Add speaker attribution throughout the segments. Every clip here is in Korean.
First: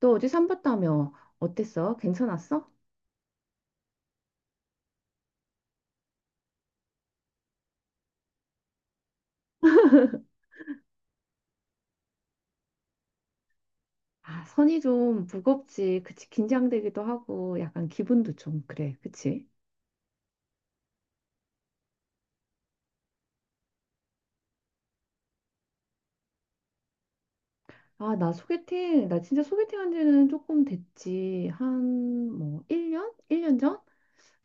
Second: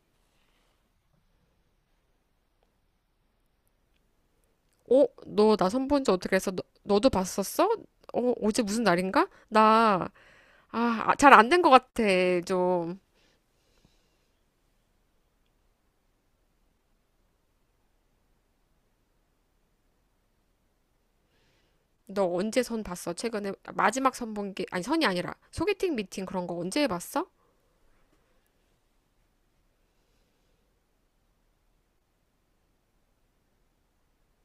Speaker 1: 너 어제 산 봤다며. 어땠어? 괜찮았어?
Speaker 2: 어? 너 나 선본지 어떻게 했어? 너도 봤었어? 어, 어제 무슨 날인가? 아, 아, 잘 안된 것 같아, 좀.
Speaker 1: 아, 선이 좀 무겁지. 그치. 긴장되기도 하고, 약간 기분도 좀 그래. 그치?
Speaker 2: 너 언제 선 봤어? 최근에 마지막 선 본 게, 아니, 선이 아니라 소개팅 미팅 그런 거 언제 해봤어?
Speaker 1: 아, 나 진짜 소개팅 한 지는 조금 됐지. 한, 뭐, 1년? 1년 전?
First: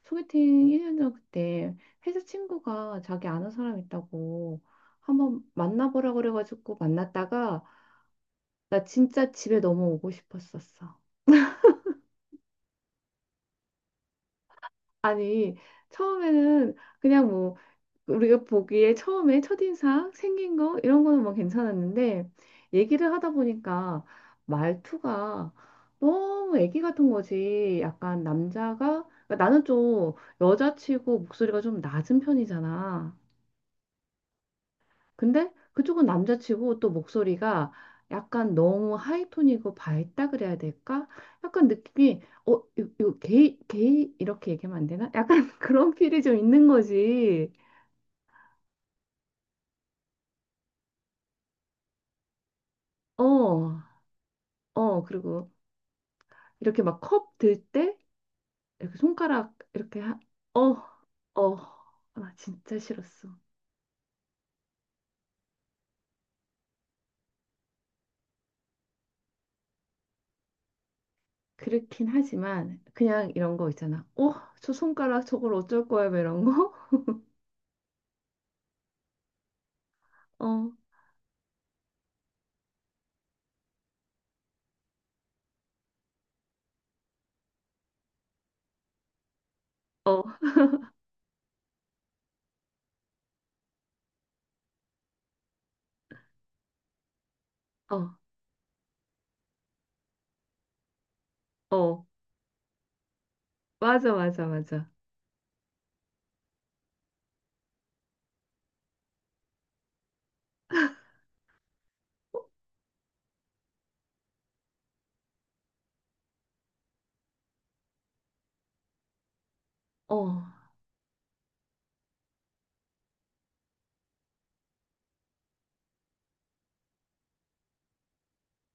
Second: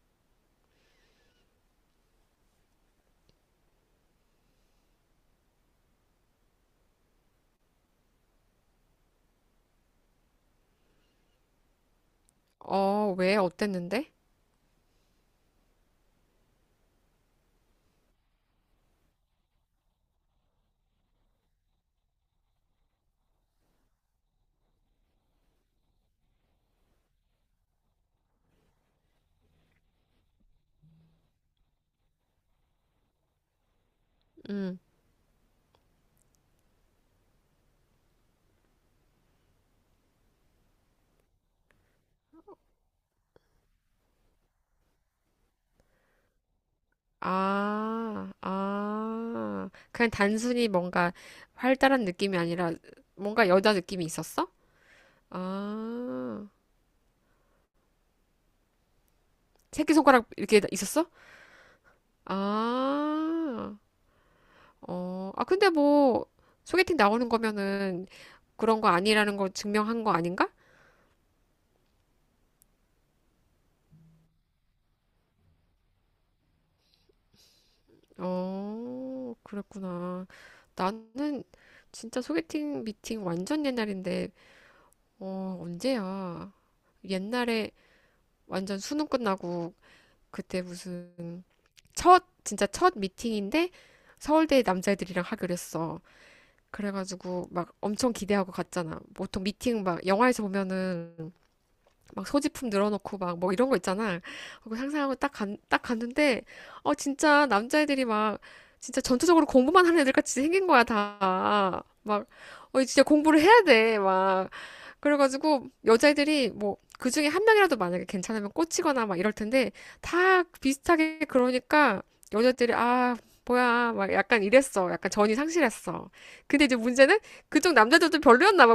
Speaker 1: 소개팅 1년 전 그때 회사 친구가 자기 아는 사람 있다고 한번 만나보라 그래가지고 만났다가 나 진짜 집에 넘어오고 싶었었어.
Speaker 2: 어, 왜? 어땠는데?
Speaker 1: 아니, 처음에는 그냥 뭐, 우리가 보기에 처음에 첫인상 생긴 거 이런 거는 뭐 괜찮았는데 얘기를 하다 보니까 말투가 너무 애기 같은 거지. 약간 남자가 그러니까 나는 좀 여자치고 목소리가 좀 낮은 편이잖아.
Speaker 2: 음.
Speaker 1: 근데 그쪽은 남자치고 또 목소리가 약간 너무 하이톤이고 밝다 그래야 될까? 약간 느낌이 요 게이 게이 이렇게 얘기하면 안 되나? 약간 그런 필이 좀 있는 거지.
Speaker 2: 아, 아. 그냥 단순히 뭔가 활달한 느낌이 아니라 뭔가 여자
Speaker 1: 어.
Speaker 2: 느낌이 있었어?
Speaker 1: 어, 그리고
Speaker 2: 아.
Speaker 1: 이렇게 막 컵 들 때 이렇게 손가락 이렇게 하,
Speaker 2: 새끼손가락
Speaker 1: 어,
Speaker 2: 이렇게 있었어?
Speaker 1: 어, 나 진짜 싫었어.
Speaker 2: 아. 어, 아, 근데 뭐, 소개팅 나오는 거면은 그런 거 아니라는 걸 증명한 거 아닌가?
Speaker 1: 그렇긴 하지만 그냥 이런 거 있잖아. 어, 저 손가락 저걸 어쩔 거야 뭐 이런 거.
Speaker 2: 어, 그랬구나.
Speaker 1: 어,
Speaker 2: 나는 진짜 소개팅 미팅 완전 옛날인데, 어, 언제야? 옛날에 완전 수능 끝나고,
Speaker 1: 어,
Speaker 2: 그때 무슨, 첫, 진짜 첫 미팅인데, 서울대 남자애들이랑 하기로 했어. 그래가지고 막
Speaker 1: 어,
Speaker 2: 엄청 기대하고 갔잖아. 보통 미팅 막 영화에서 보면은
Speaker 1: 어,
Speaker 2: 막 소지품 늘어놓고 막 뭐 이런 거
Speaker 1: 맞아,
Speaker 2: 있잖아.
Speaker 1: 맞아,
Speaker 2: 그거
Speaker 1: 맞아.
Speaker 2: 상상하고 딱 간, 딱 갔는데, 어, 진짜 남자애들이 막, 진짜 전투적으로 공부만 하는 애들 같이 생긴 거야, 다. 막, 어, 진짜 공부를 해야 돼. 막, 그래가지고 여자애들이 뭐 그중에 한 명이라도 만약에 괜찮으면 꽂히거나 막 이럴 텐데
Speaker 1: 어,
Speaker 2: 다 비슷하게 그러니까 여자들이 아 뭐야 막 약간 이랬어 약간 전이 상실했어. 근데 이제 문제는 그쪽 남자들도 별로였나 봐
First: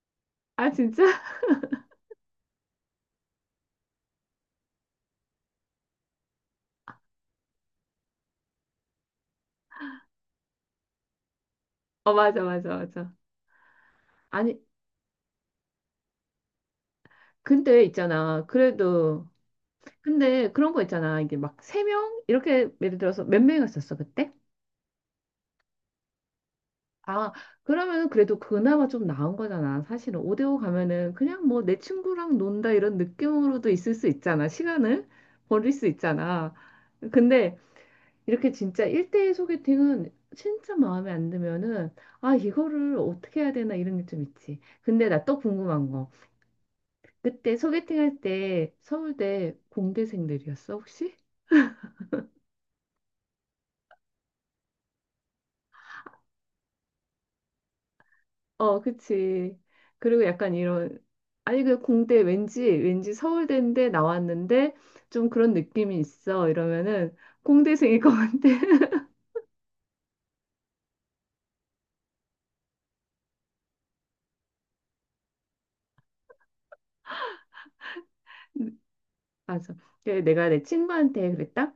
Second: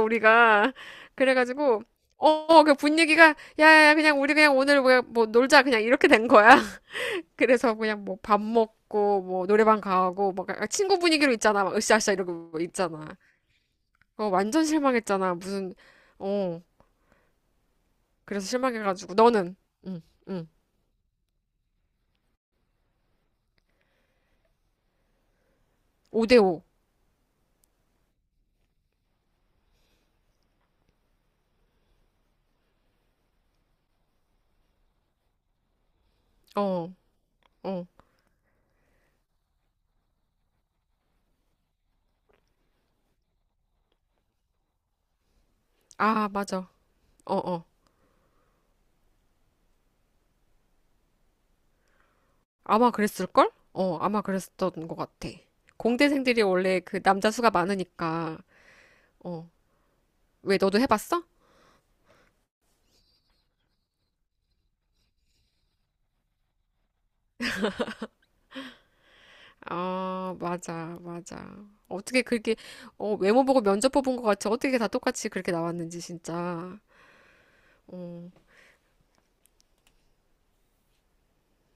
Speaker 1: 아
Speaker 2: 우리가.
Speaker 1: 진짜?
Speaker 2: 그래가지고 어그 분위기가 야야 그냥 우리 그냥 오늘 뭐야 뭐 놀자 그냥 이렇게 된 거야 그래서 그냥 뭐 밥 먹고 뭐 노래방 가고 막 약간 친구 분위기로 있잖아 막
Speaker 1: 어,
Speaker 2: 으쌰으쌰
Speaker 1: 맞아,
Speaker 2: 이러고
Speaker 1: 맞아,
Speaker 2: 있잖아.
Speaker 1: 맞아.
Speaker 2: 어
Speaker 1: 아니,
Speaker 2: 완전 실망했잖아 무슨. 어
Speaker 1: 근데 있잖아.
Speaker 2: 그래서 실망해가지고
Speaker 1: 그래도
Speaker 2: 너는. 응, 응.
Speaker 1: 근데 그런 거 있잖아. 이게 막 세 명 이렇게 예를 들어서 몇 명이었었어 그때?
Speaker 2: 5대5.
Speaker 1: 아, 그러면 그래도 그나마 좀 나은 거잖아. 사실은 5대5 가면은 그냥 뭐 내 친구랑 논다 이런 느낌으로도 있을 수 있잖아. 시간을 버릴 수 있잖아.
Speaker 2: 어,
Speaker 1: 근데
Speaker 2: 어.
Speaker 1: 이렇게 진짜 1대1 소개팅은 진짜 마음에 안 들면은 아, 이거를 어떻게 해야 되나 이런 게 좀 있지. 근데 나 또 궁금한 거.
Speaker 2: 아, 맞아. 어,
Speaker 1: 그때
Speaker 2: 어.
Speaker 1: 소개팅 할 때 서울대 공대생들이었어, 혹시?
Speaker 2: 아마 그랬을걸? 어, 아마 그랬었던 것 같아. 공대생들이 원래 그 남자 수가 많으니까.
Speaker 1: 어,
Speaker 2: 어.
Speaker 1: 그치. 그리고 약간
Speaker 2: 왜 너도
Speaker 1: 이런,
Speaker 2: 해봤어?
Speaker 1: 아니, 그 공대 왠지 서울대인데 나왔는데 좀 그런 느낌이 있어. 이러면은 공대생일 것 같아.
Speaker 2: 아, 맞아, 맞아. 어떻게 그렇게 어, 외모 보고 면접 뽑은 것 같이 어떻게 다 똑같이 그렇게 나왔는지 진짜. 어,
Speaker 1: 맞아. 그래, 내가 내 친구한테 그랬다.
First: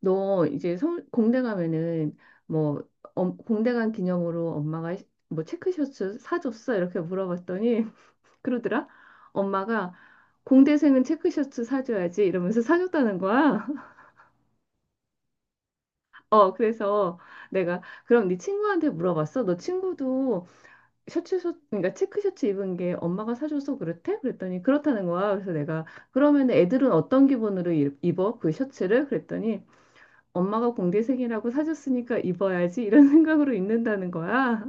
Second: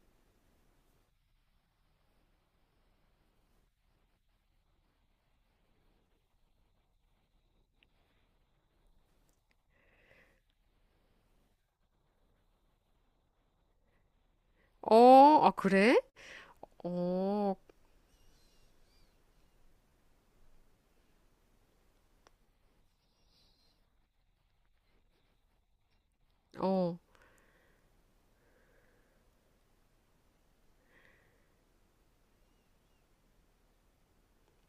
Speaker 1: 너 이제 공대 가면은 뭐, 어, 공대 간 기념으로 엄마가 뭐 체크셔츠 사줬어? 이렇게 물어봤더니 그러더라. 엄마가 공대생은 체크셔츠 사줘야지 이러면서 사줬다는 거야.
Speaker 2: 어, 아 그래?
Speaker 1: 어, 그래서
Speaker 2: 어,
Speaker 1: 내가 그럼 네 친구한테 물어봤어? 너 친구도 셔츠, 셔 그러니까 체크 셔츠 입은 게 엄마가 사줘서 그렇대? 그랬더니 그렇다는 거야. 그래서 내가 그러면 애들은
Speaker 2: 어,
Speaker 1: 어떤 기분으로 입어? 그 셔츠를? 그랬더니 엄마가 공대생이라고 사줬으니까 입어야지 이런 생각으로 입는다는 거야.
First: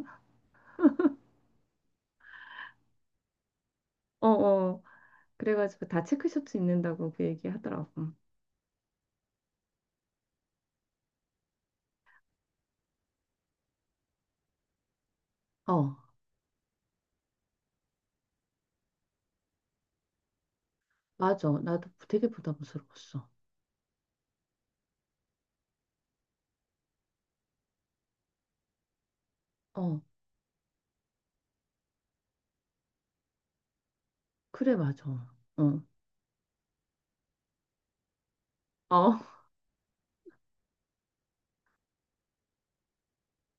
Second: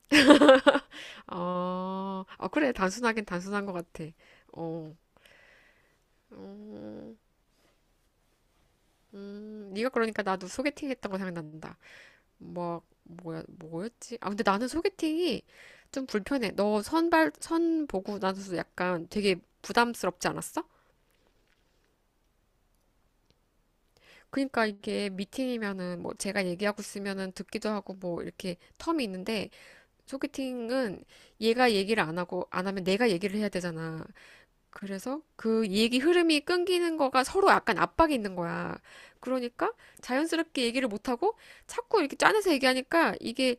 Speaker 2: 아, 아 그래 단순하긴 단순한 것 같아.
Speaker 1: 어, 어.
Speaker 2: 어,
Speaker 1: 그래가지고 다 체크 셔츠 입는다고
Speaker 2: 음.
Speaker 1: 그 얘기 하더라고.
Speaker 2: 네가 그러니까 나도 소개팅 했던 거 생각난다. 뭐, 뭐야, 뭐였지? 아, 근데 나는 소개팅이
Speaker 1: 어,
Speaker 2: 좀 불편해. 선 보고 나서 약간 되게 부담스럽지 않았어?
Speaker 1: 맞아. 나도 되게 부담스러웠어.
Speaker 2: 그러니까 이게 미팅이면은 뭐 제가 얘기하고 있으면은 듣기도 하고 뭐 이렇게 텀이 있는데
Speaker 1: 어,
Speaker 2: 소개팅은 얘가 얘기를 안 하고 안 하면 내가 얘기를 해야 되잖아.
Speaker 1: 그래, 맞아.
Speaker 2: 그래서 그
Speaker 1: 어,
Speaker 2: 얘기 흐름이 끊기는 거가 서로 약간 압박이 있는 거야.
Speaker 1: 어,
Speaker 2: 그러니까 자연스럽게 얘기를 못 하고 자꾸 이렇게 짜내서 얘기하니까 이게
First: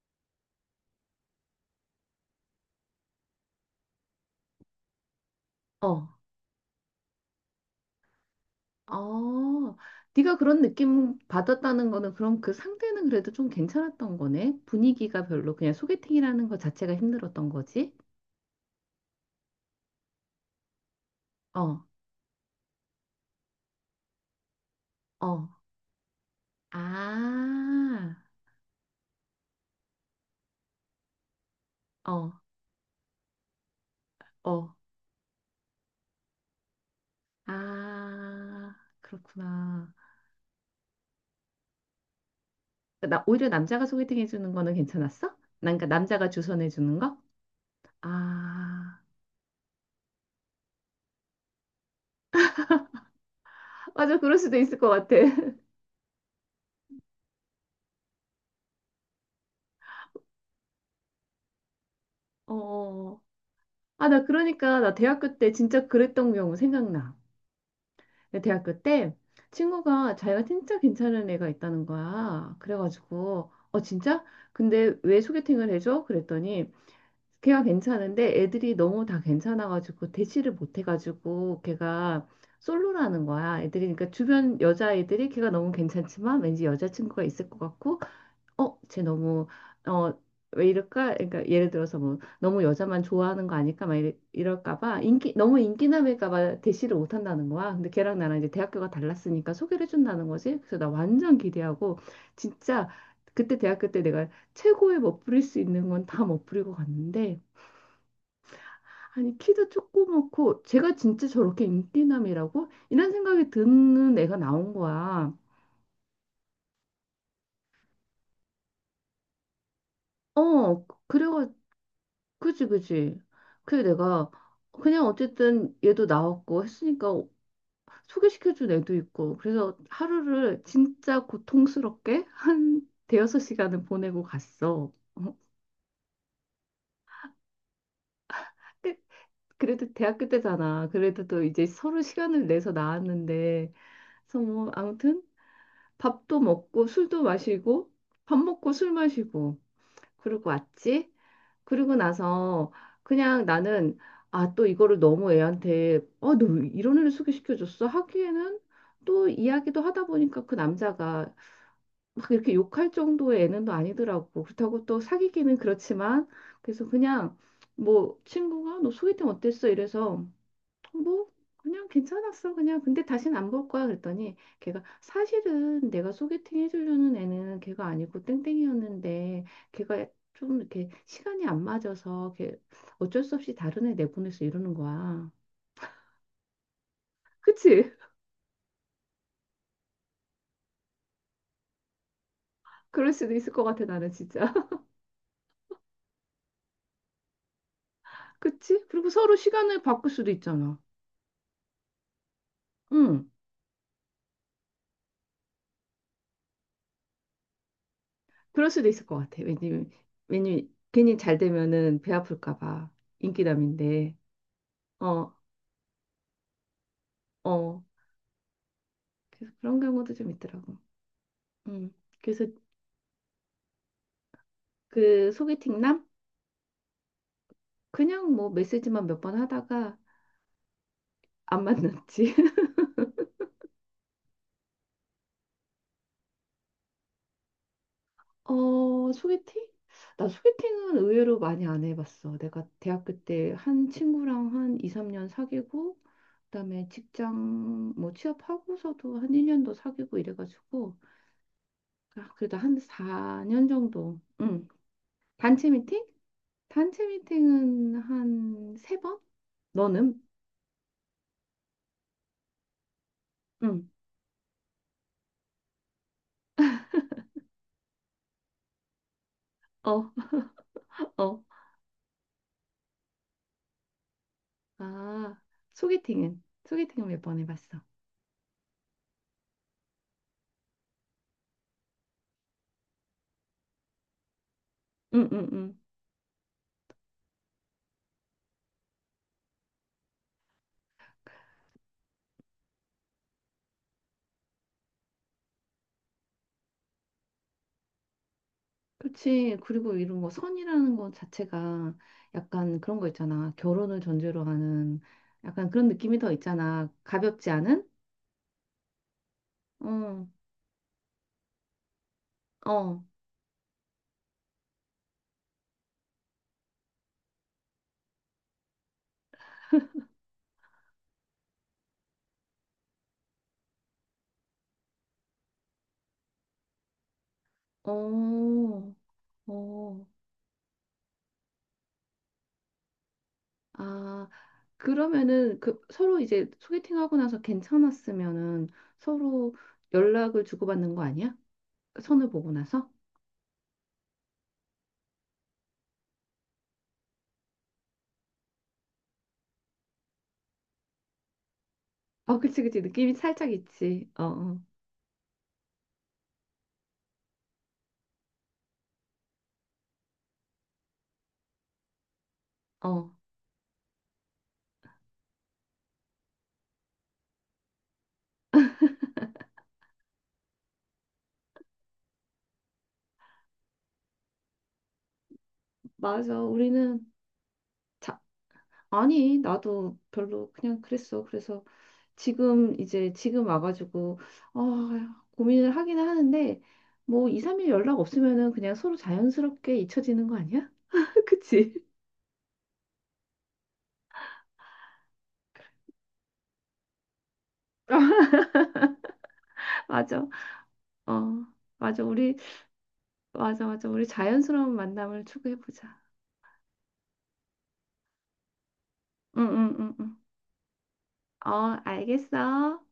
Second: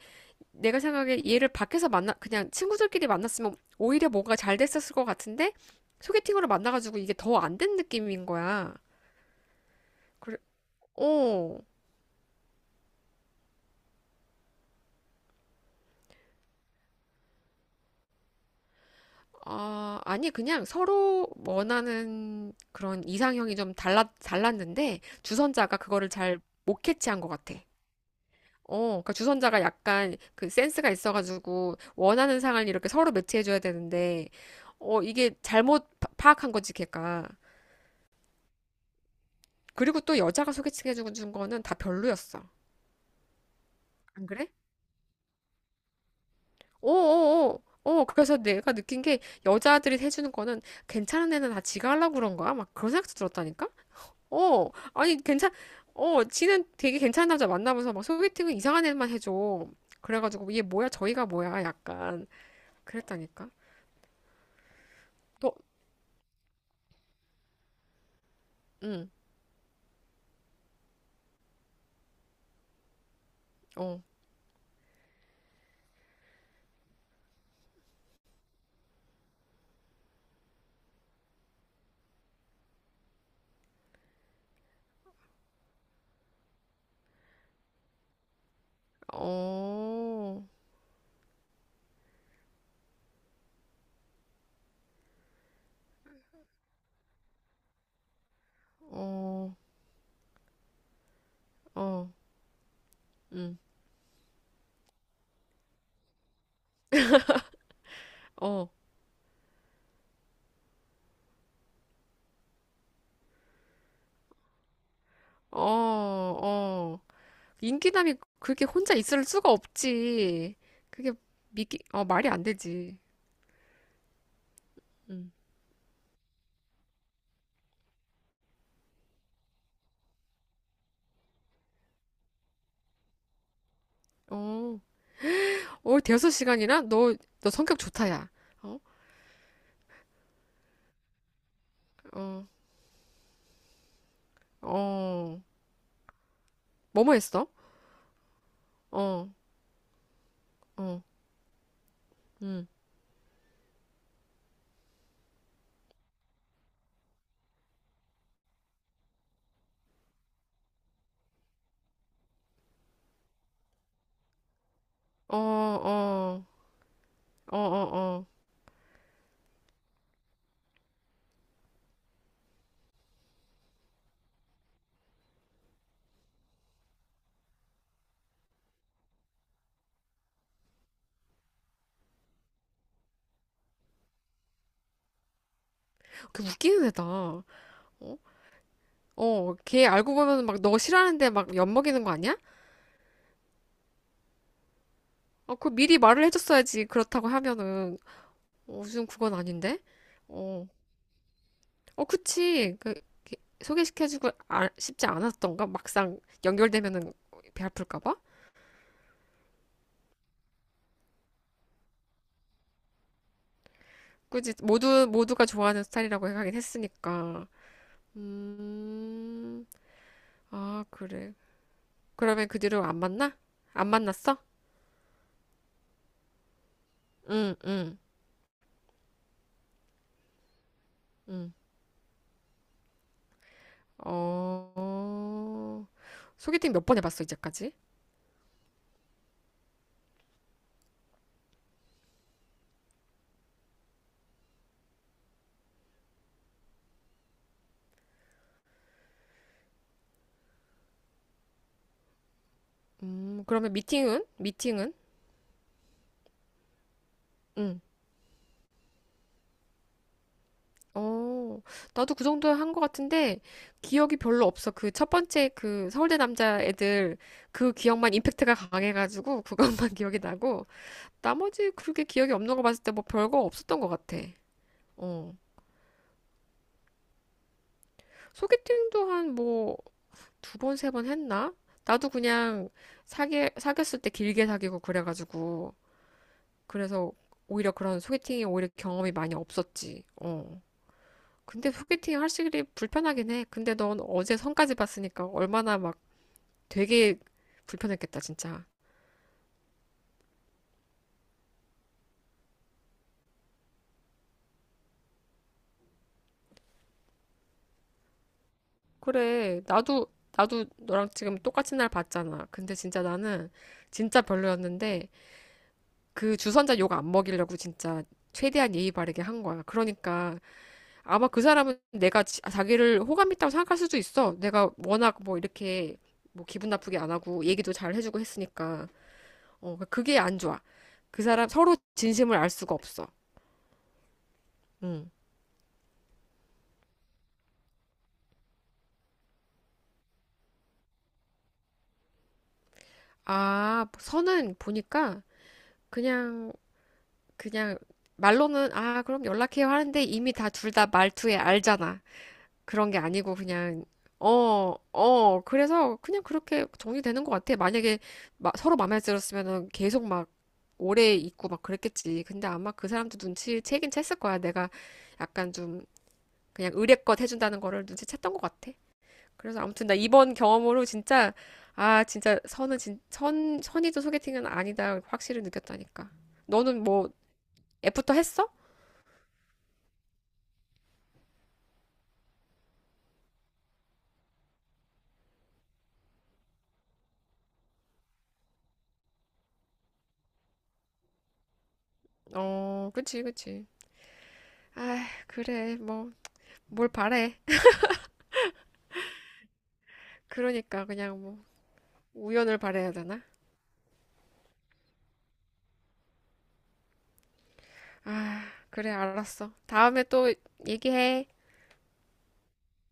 Speaker 2: 내가 생각에 얘를 밖에서 만나 그냥 친구들끼리 만났으면 오히려 뭔가 잘 됐었을 것 같은데
Speaker 1: 어.
Speaker 2: 소개팅으로 만나가지고 이게 더 안 된 느낌인 거야.
Speaker 1: 아, 네가
Speaker 2: 그래,
Speaker 1: 그런 느낌
Speaker 2: 어,
Speaker 1: 받았다는 거는 그럼 그 상대는 그래도 좀 괜찮았던 거네. 분위기가 별로 그냥 소개팅이라는 거 자체가 힘들었던 거지.
Speaker 2: 아, 아니 그냥 서로
Speaker 1: 어,
Speaker 2: 원하는 그런 이상형이 좀 달라 달랐는데
Speaker 1: 어,
Speaker 2: 주선자가 그거를 잘 못 캐치한 것 같아.
Speaker 1: 아,
Speaker 2: 어, 그러니까 주선자가 약간 그 센스가 있어가지고
Speaker 1: 어,
Speaker 2: 원하는 상을 이렇게 서로 매치해줘야 되는데,
Speaker 1: 어,
Speaker 2: 어, 이게 파악한 거지, 걔가.
Speaker 1: 아, 그렇구나.
Speaker 2: 그리고 또 여자가 소개팅 해준 거는 다 별로였어.
Speaker 1: 나 오히려 남자가 소개팅
Speaker 2: 안 그래?
Speaker 1: 해주는 거는 괜찮았어? 난 그러니까 남자가 주선해 주는 거?
Speaker 2: 어어어. 어, 그래서 내가
Speaker 1: 아,
Speaker 2: 느낀 게 여자들이 해주는 거는 괜찮은 애는 다 지가 하려고 그런 거야? 막 그런 생각도 들었다니까?
Speaker 1: 맞아, 그럴 수도
Speaker 2: 어,
Speaker 1: 있을 것 같아.
Speaker 2: 아니, 괜찮, 어, 지는 되게 괜찮은 남자 만나면서 막 소개팅은 이상한 애만 해줘. 그래가지고, 얘 뭐야, 저희가 뭐야, 약간.
Speaker 1: 어,
Speaker 2: 그랬다니까?
Speaker 1: 아, 나 그러니까 나 대학교 때
Speaker 2: 너,
Speaker 1: 진짜 그랬던 경우 생각나. 근데 대학교
Speaker 2: 응.
Speaker 1: 때 친구가 자기가 진짜 괜찮은 애가 있다는 거야. 그래가지고 어
Speaker 2: 어,
Speaker 1: 진짜? 근데 왜 소개팅을 해줘? 그랬더니 걔가 괜찮은데 애들이 너무 다 괜찮아가지고 대시를 못 해가지고 걔가 솔로라는 거야. 애들이 그러니까 주변 여자애들이 걔가 너무 괜찮지만 왠지 여자친구가 있을 것 같고 어, 쟤 너무 어,
Speaker 2: 어,
Speaker 1: 왜 이럴까? 그러니까 예를 들어서 뭐 너무 여자만 좋아하는 거 아닐까? 막 이럴까 봐 인기 너무 인기남일까 봐 대시를 못 한다는 거야. 근데 걔랑 나랑 이제 대학교가
Speaker 2: 어,
Speaker 1: 달랐으니까 소개를 해준다는 거지. 그래서 나 완전 기대하고
Speaker 2: 어,
Speaker 1: 진짜
Speaker 2: 응.
Speaker 1: 그때 대학교 때 내가 최고의 멋부릴 수 있는 건 다 멋부리고 갔는데
Speaker 2: 어,
Speaker 1: 아니 키도 조그맣고 제가 진짜 저렇게 인기남이라고 이런 생각이 드는 애가 나온 거야.
Speaker 2: 어, 어. 인기남이 그렇게 혼자 있을 수가 없지.
Speaker 1: 어,
Speaker 2: 그게
Speaker 1: 그래.
Speaker 2: 미기 어, 말이 안
Speaker 1: 그지,
Speaker 2: 되지.
Speaker 1: 그지. 그게 내가 그냥
Speaker 2: 응.
Speaker 1: 어쨌든 얘도 나왔고 했으니까 소개시켜준 애도 있고 그래서 하루를 진짜 고통스럽게 한 대여섯 시간을 보내고
Speaker 2: 어,
Speaker 1: 갔어.
Speaker 2: 어, 대여섯 시간이나? 너, 너 성격 좋다, 야. 어,
Speaker 1: 그- 그래도 대학교 때잖아. 그래도 또 이제 서로
Speaker 2: 어,
Speaker 1: 시간을 내서 나왔는데 그래서 뭐 아무튼
Speaker 2: 어,
Speaker 1: 밥도 먹고
Speaker 2: 뭐뭐
Speaker 1: 술도
Speaker 2: 했어?
Speaker 1: 마시고 밥 먹고 술
Speaker 2: 어,
Speaker 1: 마시고 그러고
Speaker 2: 어,
Speaker 1: 왔지. 그리고
Speaker 2: 응.
Speaker 1: 나서 그냥 나는 아, 또 이거를 너무 애한테 어, 너왜 이런 애를 소개시켜줬어? 하기에는 또 이야기도 하다 보니까 그 남자가 막 이렇게 욕할 정도의 애는 또 아니더라고. 그렇다고 또
Speaker 2: 어,
Speaker 1: 사귀기는 그렇지만
Speaker 2: 어,
Speaker 1: 그래서 그냥
Speaker 2: 어, 어,
Speaker 1: 뭐
Speaker 2: 어.
Speaker 1: 친구가 너 소개팅 어땠어? 이래서 뭐 그냥 괜찮았어. 그냥 근데 다시는 안 볼 거야. 그랬더니 걔가 사실은 내가 소개팅 해주려는 애는 걔가 아니고 땡땡이었는데 걔가 좀 이렇게 시간이 안 맞아서 걔 어쩔 수 없이 다른 애 내보냈어 이러는 거야.
Speaker 2: 그 웃기는 애다. 어,
Speaker 1: 그치?
Speaker 2: 어, 걔 알고 보면 막 너 싫어하는데 막 엿먹이는 거 아니야?
Speaker 1: 그럴 수도 있을 것 같아. 나는 진짜
Speaker 2: 어, 그 미리 말을 해줬어야지. 그렇다고 하면은. 어,
Speaker 1: 그치?
Speaker 2: 요즘
Speaker 1: 그리고
Speaker 2: 그건
Speaker 1: 서로
Speaker 2: 아닌데?
Speaker 1: 시간을 바꿀 수도
Speaker 2: 어,
Speaker 1: 있잖아.
Speaker 2: 어, 그치. 그,
Speaker 1: 응.
Speaker 2: 그 소개시켜주고 아, 쉽지 않았던가? 막상 연결되면은 배 아플까 봐?
Speaker 1: 그럴 수도 있을 것 같아. 왜냐면 괜히 잘 되면은 배 아플까 봐. 인기남인데.
Speaker 2: 그지?
Speaker 1: 어,
Speaker 2: 모두가 좋아하는 스타일이라고 하긴 했으니까.
Speaker 1: 어. 그래서
Speaker 2: 음,
Speaker 1: 그런 경우도 좀 있더라고.
Speaker 2: 아, 그래.
Speaker 1: 음. 그래서
Speaker 2: 그러면 그 뒤로 안 만나? 안 만났어?
Speaker 1: 그 소개팅남?
Speaker 2: 응, 응,
Speaker 1: 그냥 뭐 메시지만 몇 번 하다가
Speaker 2: 응.
Speaker 1: 안 만났지.
Speaker 2: 어, 어. 소개팅 몇번 해봤어, 이제까지?
Speaker 1: 어, 소개팅? 나 소개팅은 의외로 많이 안 해봤어. 내가 대학교 때 한 친구랑 한 2, 3년 사귀고, 그다음에 직장 뭐 취업하고서도 한 1년 더 사귀고 이래가지고, 아, 그래도 한 4년
Speaker 2: 그러면
Speaker 1: 정도.
Speaker 2: 미팅은?
Speaker 1: 응.
Speaker 2: 미팅은?
Speaker 1: 단체 미팅? 단체
Speaker 2: 응.
Speaker 1: 미팅은 한 세번. 너는?
Speaker 2: 어, 나도 그 정도 한 것 같은데,
Speaker 1: 응.
Speaker 2: 기억이 별로 없어. 그 첫 번째 그 서울대 남자 애들, 그 기억만 임팩트가 강해가지고, 그것만
Speaker 1: 어,
Speaker 2: 기억이 나고,
Speaker 1: 어.
Speaker 2: 나머지 그렇게 기억이 없는 거 봤을 때 뭐 별거 없었던 것 같아. 어.
Speaker 1: 아, 소개팅은? 소개팅은 몇 번 해봤어.
Speaker 2: 소개팅도 한 뭐, 두 번, 세번 했나? 나도 그냥 사귀었을 때 길게 사귀고
Speaker 1: 응, 응,
Speaker 2: 그래가지고,
Speaker 1: 응.
Speaker 2: 그래서 오히려 그런 소개팅이 오히려 경험이 많이 없었지. 어. 근데 소개팅 하시기 불편하긴 해. 근데 넌 어제 선까지 봤으니까 얼마나 막 되게 불편했겠다, 진짜.
Speaker 1: 그렇지. 그리고 이런 거 선이라는 거 자체가 약간 그런 거 있잖아. 결혼을 전제로 하는 약간 그런 느낌이 더 있잖아. 가볍지 않은?
Speaker 2: 그래, 나도,
Speaker 1: 어,
Speaker 2: 나도 너랑 지금 똑같은 날 봤잖아. 근데
Speaker 1: 어,
Speaker 2: 진짜 나는 진짜 별로였는데 그 주선자 욕 안 먹이려고 진짜 최대한 예의 바르게 한 거야. 그러니까 아마 그 사람은 내가 자기를 호감 있다고 생각할 수도 있어. 내가 워낙 뭐 이렇게 뭐 기분 나쁘게 안 하고 얘기도 잘 해주고 했으니까.
Speaker 1: 어,
Speaker 2: 어, 그러니까
Speaker 1: 어.
Speaker 2: 그게 안 좋아. 그 사람 서로 진심을 알 수가 없어.
Speaker 1: 아,
Speaker 2: 응.
Speaker 1: 그러면은 그 서로 이제 소개팅하고 나서 괜찮았으면은 서로 연락을 주고받는 거 아니야? 선을 보고 나서?
Speaker 2: 아, 선은 보니까 그냥 그냥 말로는 아, 그럼 연락해요 하는데 이미 다 둘 다 말투에 알잖아.
Speaker 1: 어, 그치, 그치.
Speaker 2: 그런 게
Speaker 1: 느낌이
Speaker 2: 아니고
Speaker 1: 살짝
Speaker 2: 그냥
Speaker 1: 있지. 어, 어,
Speaker 2: 어, 어. 그래서 그냥 그렇게 정리되는 것 같아. 만약에 서로 마음에 들었으면은 계속 막 오래 있고 막 그랬겠지. 근데 아마 그
Speaker 1: 어.
Speaker 2: 사람도 눈치 채긴 챘을 거야. 내가 약간 좀 그냥 의례껏 해준다는 거를 눈치챘던 것 같아. 그래서 아무튼 나 이번 경험으로 진짜 아 진짜 선은 진, 선 선의도 소개팅은 아니다 확실히 느꼈다니까.
Speaker 1: 맞아.
Speaker 2: 너는
Speaker 1: 우리는
Speaker 2: 뭐 애프터
Speaker 1: 자,
Speaker 2: 했어?
Speaker 1: 아니, 나도 별로 그냥 그랬어. 그래서 지금 와가지고, 아, 고민을 하기는 하는데, 뭐 2, 3일 연락 없으면은 그냥 서로 자연스럽게 잊혀지는 거 아니야? 그치?
Speaker 2: 어, 그치 그치. 아 그래 뭐 뭘 바래?
Speaker 1: 맞아.
Speaker 2: 그러니까 그냥 뭐
Speaker 1: 어, 맞아. 우리,
Speaker 2: 우연을 바래야 되나?
Speaker 1: 맞아, 맞아. 우리 자연스러운 만남을 추구해보자.
Speaker 2: 아 그래
Speaker 1: 응,
Speaker 2: 알았어.
Speaker 1: 응, 응,
Speaker 2: 다음에
Speaker 1: 응.
Speaker 2: 또 얘기해.
Speaker 1: 어, 알겠어.